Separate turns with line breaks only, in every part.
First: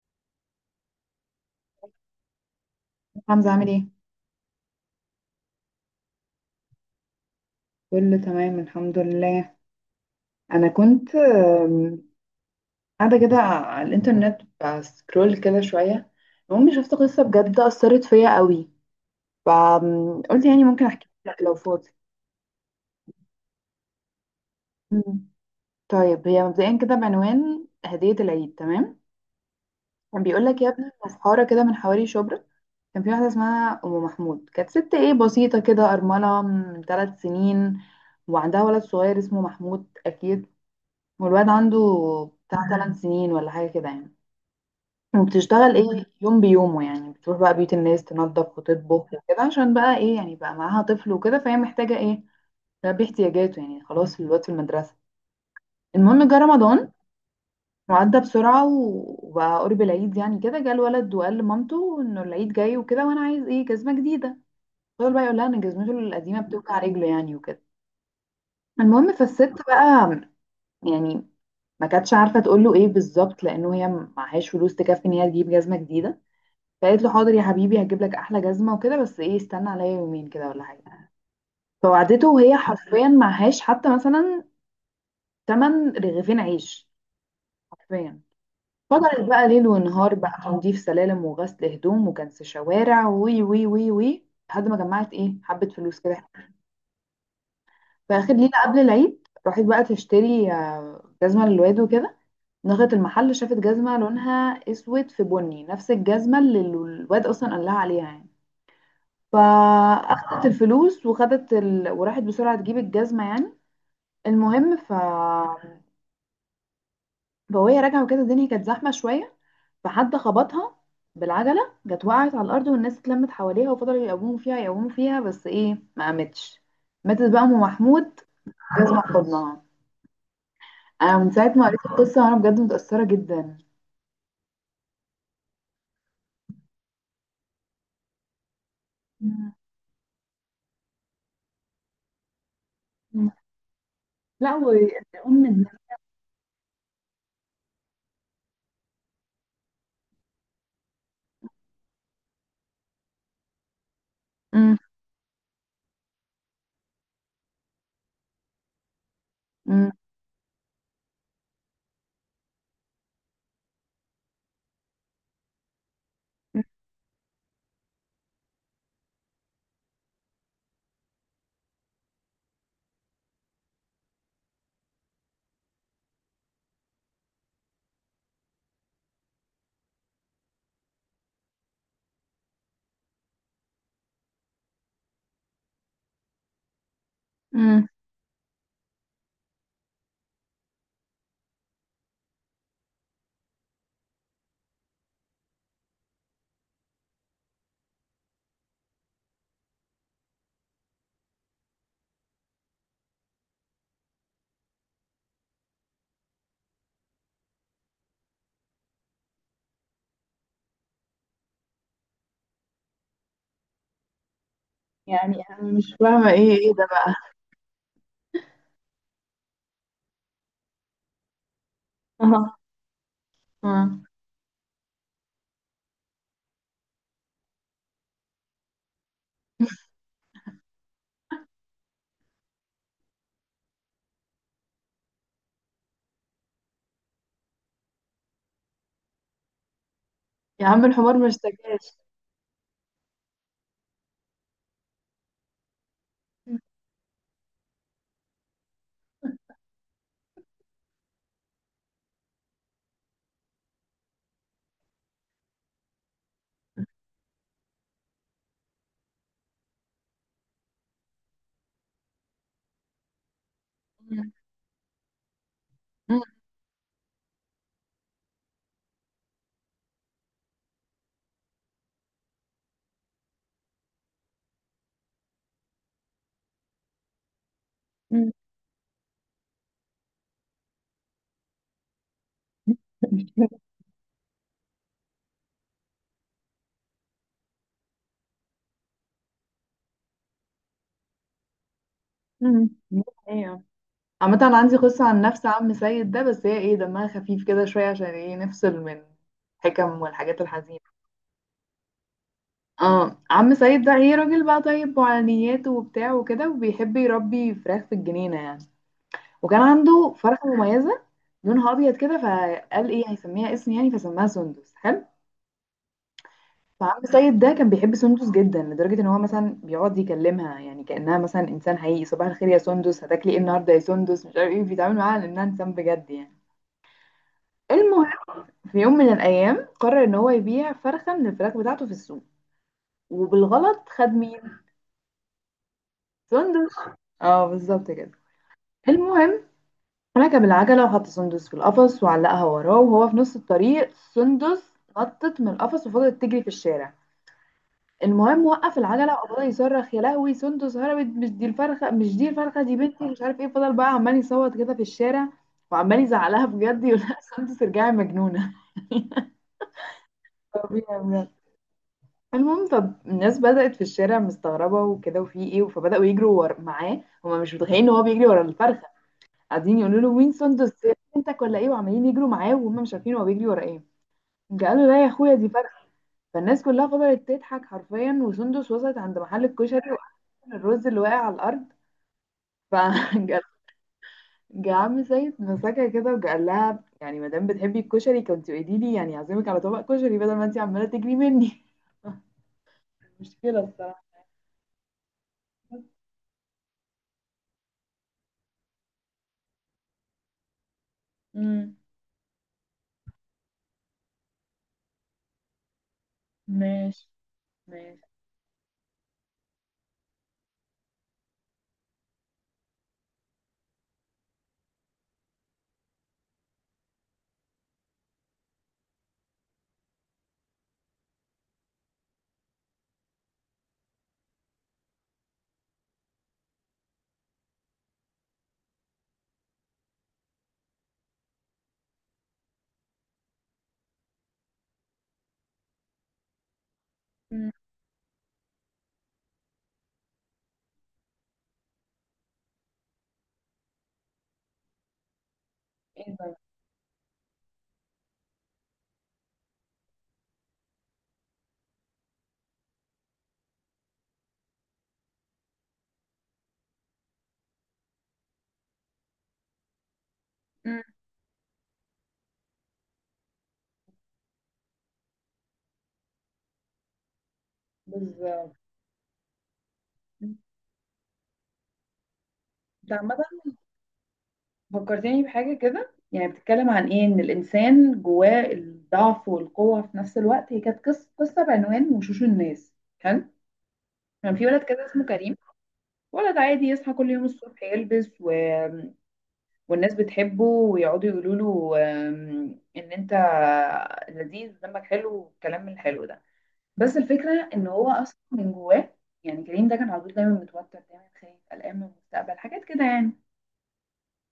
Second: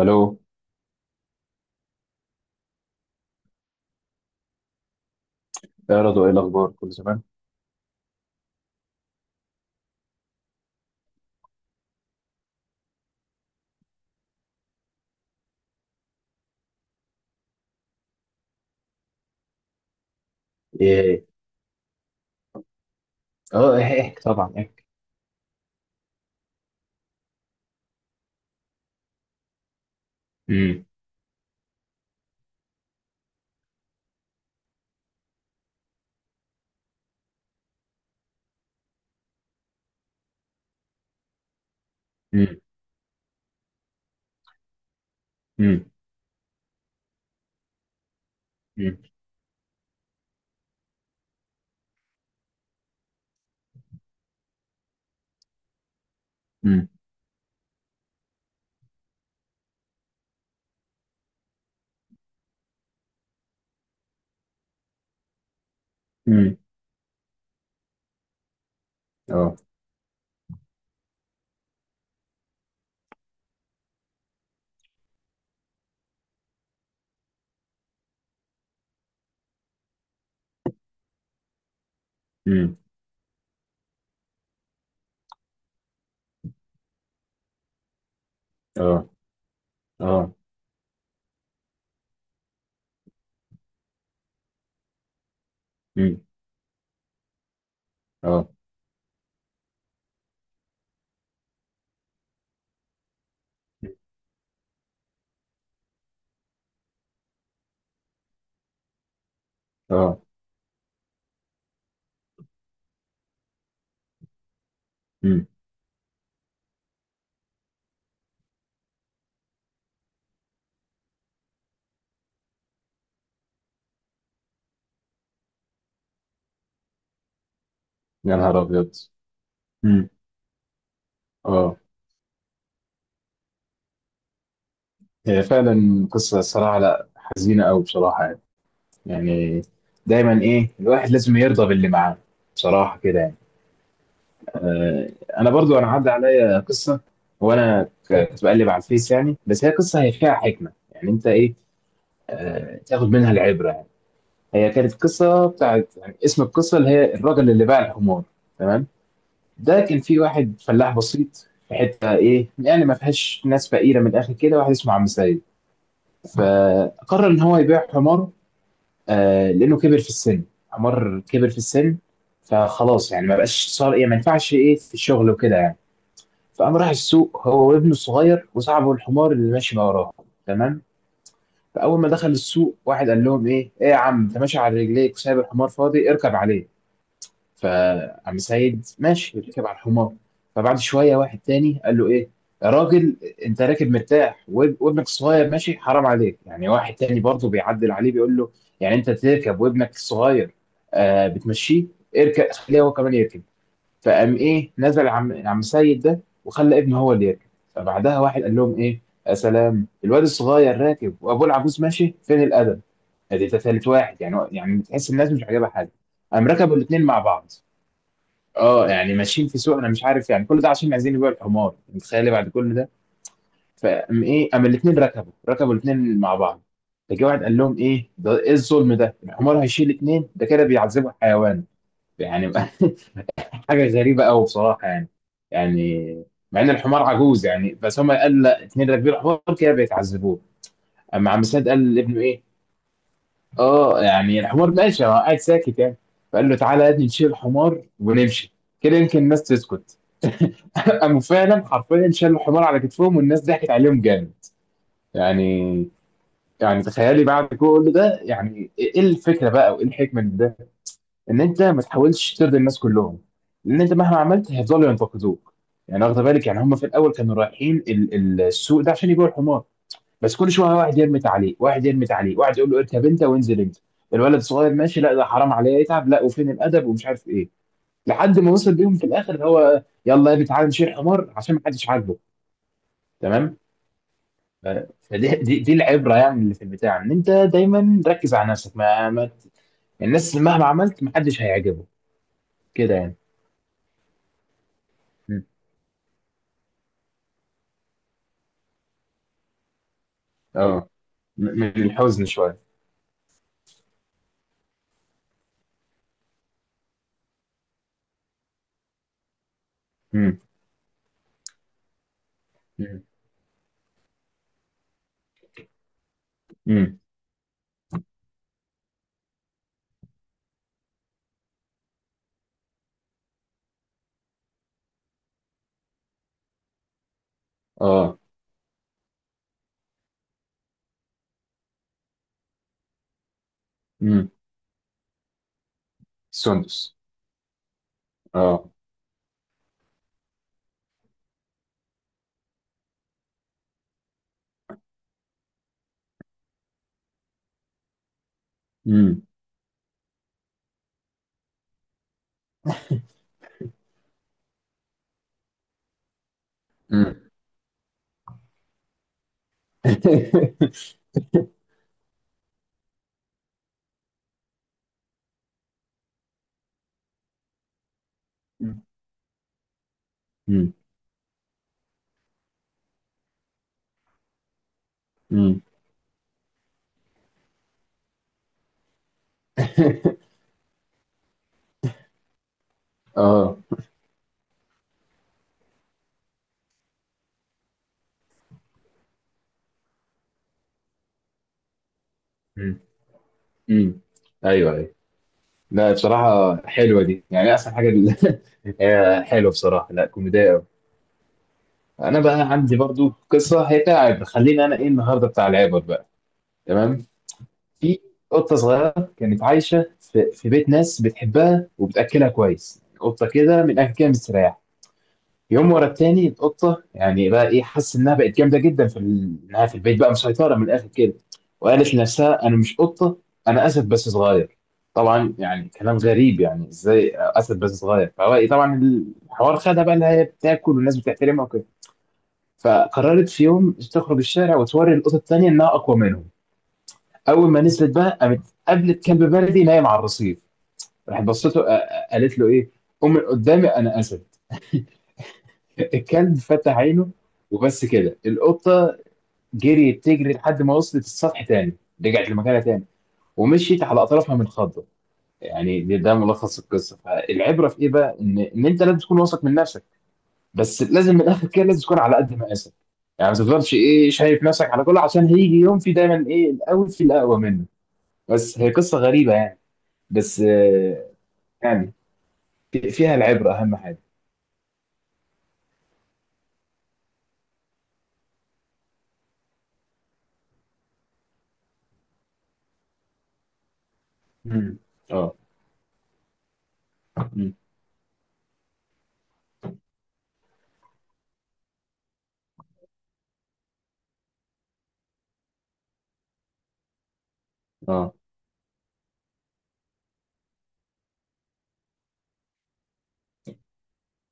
الو.
حمزة عامل ايه؟
يا رضوى، ايه الاخبار، كل زمان؟
كله تمام الحمد لله. انا كنت قاعدة كده على الانترنت بسكرول كده شوية. المهم شفت قصة بجد أثرت فيا قوي، فقلت يعني ممكن احكي
ايه.
لك لو فاضي.
احكي، طبعا احكي.
مم. طيب هي مبدئيا كده بعنوان هدية العيد، تمام؟ كان بيقول لك يا
امم.
ابني إن في حارة كده من حواري شبرا كان في واحدة اسمها أم محمود، كانت ست ايه بسيطة كده، أرملة من 3 سنين وعندها ولد صغير اسمه محمود أكيد، والواد عنده
امم.
بتاع 8 سنين ولا حاجة كده يعني. وبتشتغل
امم.
ايه، يوم بيومه يعني، بتروح بقى بيت الناس تنظف
امم.
وتطبخ وكده، عشان بقى ايه يعني بقى معاها طفل وكده، فهي محتاجة ايه تلبي احتياجاته. يعني خلاص الواد في المدرسة. المهم جه
امم.
رمضان وعدى بسرعة و- وبقى قرب العيد، يعني كده جه الولد وقال لمامته انه العيد جاي وكده وانا عايز ايه جزمة جديدة، فضل بقى يقول لها ان جزمته القديمة
أمم.
بتوجع رجله يعني وكده. المهم فالست
اه.
بقى يعني ما كانتش عارفه تقول له ايه بالظبط، لانه هي معهاش فلوس تكفي ان هي تجيب جزمه جديده، فقالت له حاضر يا حبيبي هجيب لك احلى جزمه وكده، بس ايه استنى عليا يومين كده ولا حاجه. فوعدته وهي
امم.
حرفيا معهاش حتى مثلا تمن رغيفين عيش، حرفيا.
اه.
فضلت بقى ليل ونهار
اه.
بقى تنظيف سلالم وغسل هدوم وكنس شوارع، وي وي وي وي، لحد ما جمعت ايه حبه فلوس كده.
امم.
في اخر
اه.
ليله قبل العيد راحت بقى تشتري جزمه للواد وكده. دخلت المحل شافت جزمة لونها اسود في بني، نفس الجزمة اللي الواد اصلا قال لها عليها يعني،
اه.
فاخدت الفلوس وراحت بسرعة تجيب الجزمة يعني. المهم ف
امم.
فوهي راجعة وكده الدنيا كانت زحمة شوية، فحد خبطها بالعجلة، جت وقعت على الأرض والناس اتلمت حواليها وفضلوا يقوموا فيها يقوموا فيها، بس ايه ما قامتش. ماتت بقى أم محمود،
يا نهار ابيض.
جزمة في حضنها.
امم.
أنا من ساعة ما
اه.
قريت القصة وأنا بجد متأثرة جدا.
هي فعلا قصه، الصراحه لا حزينه قوي بصراحه يعني،
مم.
يعني دايما ايه الواحد لازم يرضى باللي معاه، بصراحه كده
مم.
يعني.
لا
آه. انا
والأم.
برضو انا عدى عليا قصه، كنت بقلب على الفيس يعني، بس هي قصه، هي فيها حكمه يعني، انت ايه، آه، تاخد منها العبره يعني. هي كانت قصه بتاعت، يعني اسم القصه اللي هي الراجل اللي باع الحمار. تمام. ده
امم.
كان في واحد فلاح بسيط في حته ايه يعني، ما فيهاش ناس، فقيره من الاخر كده، واحد اسمه عم سيد. فقرر ان هو يبيع حمار، آه، لانه كبر في السن. حمار كبر في السن، فخلاص يعني ما بقاش، صار ايه، ما ينفعش ايه في الشغل وكده يعني. فقام راح السوق، هو وابنه الصغير وصاحبه الحمار اللي ماشي ما وراه. تمام. فاول ما دخل السوق، واحد قال لهم ايه، ايه يا عم انت ماشي على رجليك وسايب الحمار فاضي، اركب عليه.
امم.
فعم سيد ماشي ركب على الحمار. فبعد شويه واحد تاني قال له، ايه يا راجل، انت راكب مرتاح وابنك الصغير ماشي، حرام عليك يعني. واحد تاني برضه بيعدل عليه، بيقول له، يعني انت تركب وابنك الصغير آه بتمشيه، اركب خليه هو كمان يركب. فقام ايه، نزل عم سيد ده وخلى ابنه هو اللي يركب. فبعدها واحد قال لهم، ايه يا سلام، الواد الصغير راكب وابوه العجوز ماشي، فين الادب؟ ادي ده ثالث واحد يعني، يعني تحس الناس
يعني
مش
انا
عاجبها حاجه.
مش فاهمه
قام
ايه ايه
ركبوا
ده
الاثنين
بقى؟
مع بعض. اه يعني ماشيين في سوق، انا مش عارف يعني كل ده عشان عايزين يبيعوا الحمار، متخيل إيه بعد
اه.
كل ده.
اه.
فقام ايه، قام الاثنين ركبوا، الاثنين مع بعض. فجه واحد قال لهم، ايه ده، ايه الظلم ده، الحمار هيشيل اثنين، ده كده بيعذبوا الحيوان يعني. حاجه غريبه قوي بصراحه يعني، يعني مع ان الحمار عجوز يعني، بس هم قال لا، اتنين راكبين الحمار كده بيتعذبوه.
يا عم الحمار ما
اما عم سعد قال
اشتكاش.
لابنه ايه، اه يعني الحمار ماشي هو قاعد ساكت يعني، فقال له،
مم.
تعالى يا ابني نشيل الحمار ونمشي، كده يمكن الناس تسكت. قاموا فعلا حرفيا شالوا الحمار على كتفهم، والناس ضحكت عليهم جامد يعني. يعني تخيلي بعد كل ده يعني، ايه الفكره بقى وايه الحكمه من ده؟ ان انت ما تحاولش ترضي الناس كلهم، لان انت مهما
مم.
عملت هيفضلوا ينتقدوك يعني. واخد بالك يعني، هم في الاول كانوا رايحين السوق ده عشان يبيعوا الحمار، بس كل شويه واحد يرمي تعليق، واحد يرمي تعليق، واحد يقول له اركب انت وانزل انت، الولد الصغير ماشي لا ده حرام عليه يتعب، لا وفين الادب ومش عارف ايه،
مم.
لحد ما وصل بيهم في الاخر اللي هو يلا يا ابني تعالى نشيل حمار عشان ما حدش عاجبه. تمام. ف- فدي دي العبره يعني، اللي في البتاع ان انت دايما ركز على نفسك، ما الناس مهما عملت ما حدش هيعجبه
مم.
كده
ده
يعني.
حقيقة. عامة أنا عندي قصة عن
م.
نفس عم سيد ده، بس هي ايه دمها خفيف كده شوية عشان ايه نفصل من الحكم والحاجات الحزينة.
اه. من الحزن شوية.
اه، عم سيد ده ايه راجل بقى طيب وعلى نياته وبتاع وكده، وبيحب يربي فراخ في الجنينة يعني. وكان عنده
امم.
فرخة مميزة لونها أبيض كده، فقال
امم.
ايه هيسميها اسم يعني، فسماها سندس، حلو.
امم.
فعبد السيد ده كان بيحب سندس جدا، لدرجة ان هو مثلا بيقعد يكلمها يعني كأنها مثلا انسان حقيقي. صباح الخير يا سندس، هتاكلي ايه النهارده يا سندس، مش عارف ايه، بيتعامل معاها على انها انسان بجد يعني. المهم
اه.
في يوم من الايام قرر ان هو يبيع فرخة من الفراخ بتاعته في السوق، وبالغلط خد
امم.
مين؟ سندس.
سندس.
اه بالظبط كده.
اه.
المهم ركب العجلة وحط سندس في القفص وعلقها وراه، وهو في نص الطريق سندس نطت من القفص وفضلت تجري في الشارع. المهم وقف العجله
امم.
وفضل يصرخ، يا لهوي سندس هربت، مش دي الفرخه مش دي الفرخه دي بنتي، مش عارف ايه، فضل بقى عمال يصوت كده في الشارع، وعمال يزعلها بجد يقول لها
امم.
سندس ارجعي مجنونه. طبيعي بجد. المهم طب الناس بدأت في الشارع مستغربة وكده، وفي ايه، فبدأوا معاه، هما مش متخيلين ان هو بيجري ورا الفرخة، قاعدين يقولوا له مين
امم.
سندس، بنتك ولا ايه، وعمالين يجروا معاه وهم مش عارفين هو بيجري ورا ايه. قالوا لا يا اخويا دي
امم.
فرخة. فالناس كلها فضلت تضحك حرفيا، وسندس وصلت عند محل الكشري، وقعت الرز اللي واقع على الارض، فجا
اه.
عم سيد مسكها كده وقال لها يعني ما دام بتحبي الكشري كنت قولي لي يعني، اعزمك على طبق كشري بدل ما انت عماله تجري مني.
امم.
مشكله
امم.
الصراحه.
ايوه، ايوه. لا، بصراحة حلوة دي يعني، أحسن حاجة دي. هي حلوة بصراحة، لا كوميدية أوي.
امم.
أنا بقى عندي برضو قصة، هي بتاع عبر، خلينا أنا إيه النهاردة بتاع العبر بقى. تمام.
ماشي.
في
ماشي.
قطة صغيرة كانت عايشة في بيت ناس بتحبها وبتأكلها كويس، قطة كده من الأكل كده مستريحة. يوم ورا التاني القطه يعني بقى ايه، حاسس انها بقت جامده جدا في ال-، انها في البيت بقى مسيطره من الاخر كده. وقالت لنفسها انا مش قطه، انا اسد بس صغير. طبعا يعني كلام غريب يعني، ازاي اسد بس صغير؟ فهو إيه طبعا الحوار خدها بقى اللي هي بتاكل والناس بتحترمها وكده. فقررت في يوم تخرج الشارع وتوري القطط التانيه انها اقوى منهم. اول
امم.
ما نزلت بقى، قامت قابلت كلب بلدي نايم على الرصيف، راحت بصته آه، آه، قالت له ايه، قوم من قدامي، انا اسد.
ايه ده.
الكلب فتح عينه، وبس كده القطة جريت تجري لحد ما وصلت السطح تاني، رجعت لمكانها تاني ومشيت على أطرافها من خضة يعني. ده ملخص القصة، فالعبرة في إيه بقى؟ إن أنت لازم تكون واثق من نفسك، بس
امم.
لازم من الآخر كده لازم تكون على قد مقاسك يعني، ما تفضلش إيه شايف نفسك على كله، عشان هيجي يوم في دايما إيه الأول في الأقوى منه.
بالظبط.
بس هي قصة غريبة يعني،
انت.
بس آه، يعني
عامه
فيها العبرة أهم حاجة.
فكرتني بحاجه كده يعني بتتكلم عن ايه ان الانسان جواه الضعف والقوه في نفس الوقت. هي كانت قصه بعنوان وشوش الناس، حلو. كان في ولد
مم.
كده اسمه كريم،
اه.
ولد عادي يصحى كل يوم
مم.
الصبح يلبس و، والناس بتحبه ويقعدوا يقولوا له ان انت لذيذ ودمك حلو والكلام من الحلو ده. بس الفكره ان هو
اه.
اصلا من جواه، يعني كريم ده كان على طول دايما متوتر، دايما خايف قلقان من المستقبل، حاجات كده يعني.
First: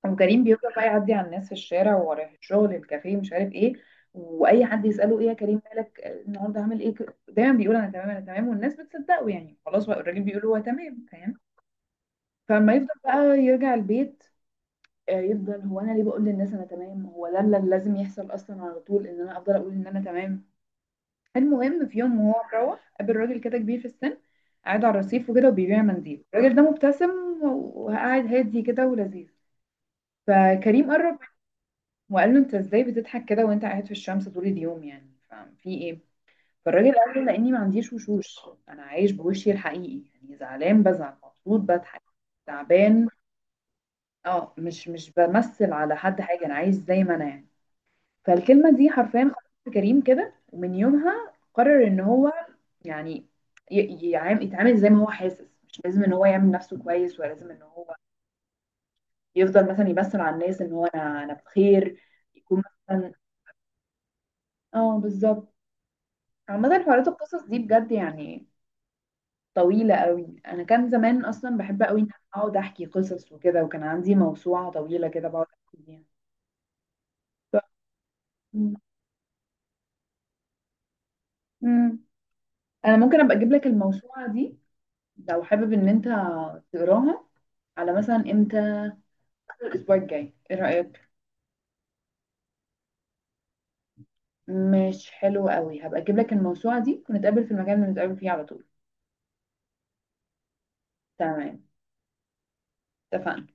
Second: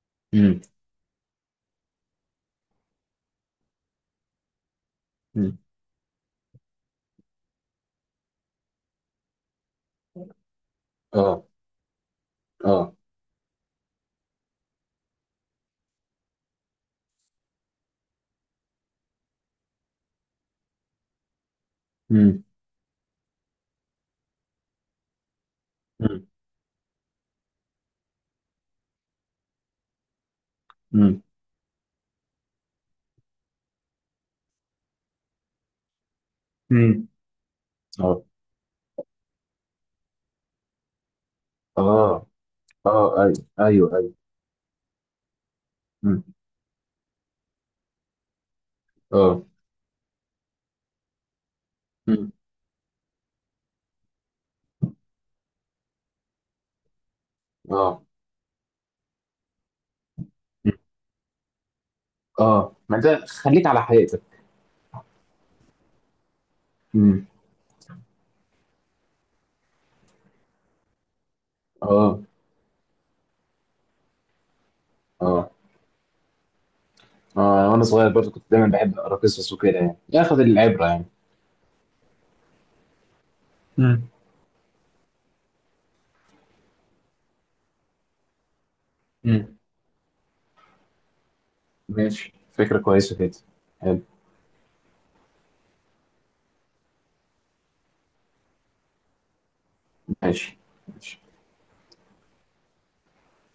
وكريم
مم.
بيفضل بقى يعدي على الناس في الشارع ورايح الشغل الكافيه مش عارف ايه، واي حد يساله ايه يا
مم.
كريم مالك النهارده عامل ايه، دايما بيقول انا تمام انا تمام، والناس بتصدقه يعني خلاص بقى الراجل بيقول هو تمام، فاهم؟
اه.
فلما يفضل بقى يرجع البيت، يفضل هو انا ليه بقول للناس انا تمام، هو ده اللي لازم يحصل اصلا على طول ان انا افضل اقول ان انا تمام. المهم في يوم
اه.
وهو مروح قابل راجل كده كبير في السن، قاعد على الرصيف وكده وبيبيع منديل،
مم.
الراجل ده مبتسم وقاعد هادي كده ولذيذ. فكريم قرب منه
مم.
وقال له انت ازاي بتضحك كده وانت قاعد في الشمس طول اليوم يعني، ففي ايه؟ فالراجل
مم.
قال له لاني ما عنديش
اه.
وشوش، انا عايش بوشي الحقيقي، يعني زعلان بزعل، مبسوط بضحك،
اه.
تعبان.
اه. ايوه، ايوه، ايوه.
اه مش بمثل على حد
مم.
حاجه، انا عايش زي ما انا يعني. فالكلمة دي حرفيا
اه.
خلصت كريم كده، ومن يومها قرر ان
مم.
هو يعني يتعامل زي ما هو حاسس، مش لازم ان هو يعمل نفسه كويس، ولا لازم ان هو
اه.
يفضل مثلا يبثر على الناس ان
مم.
هو انا بخير. يكون
اه، ما
مثلا.
ده خليك على حقيقتك.
اه بالظبط. عامة حوارات
مم.
القصص دي بجد يعني طويلة قوي، انا كان زمان اصلا بحب قوي ان أنا
اه.
اقعد احكي قصص وكده، وكان عندي موسوعة طويلة كده بقعد
اه.
احكي فيها. ف-
اه، وانا صغير برضه كنت دايما بحب اقرا قصص وكده يعني، ياخد العبره يعني.
مم. انا ممكن ابقى اجيب لك
مم.
الموسوعة دي لو حابب ان انت تقراها، على مثلا امتى؟
مم.
أول الاسبوع الجاي ايه رايك؟
ماشي، فكره كويسه كده. حلو.
مش حلو قوي، هبقى اجيب لك الموسوعه دي ونتقابل في المكان اللي بنتقابل فيه على طول.
ماشي. ماشي.
تمام، اتفقنا.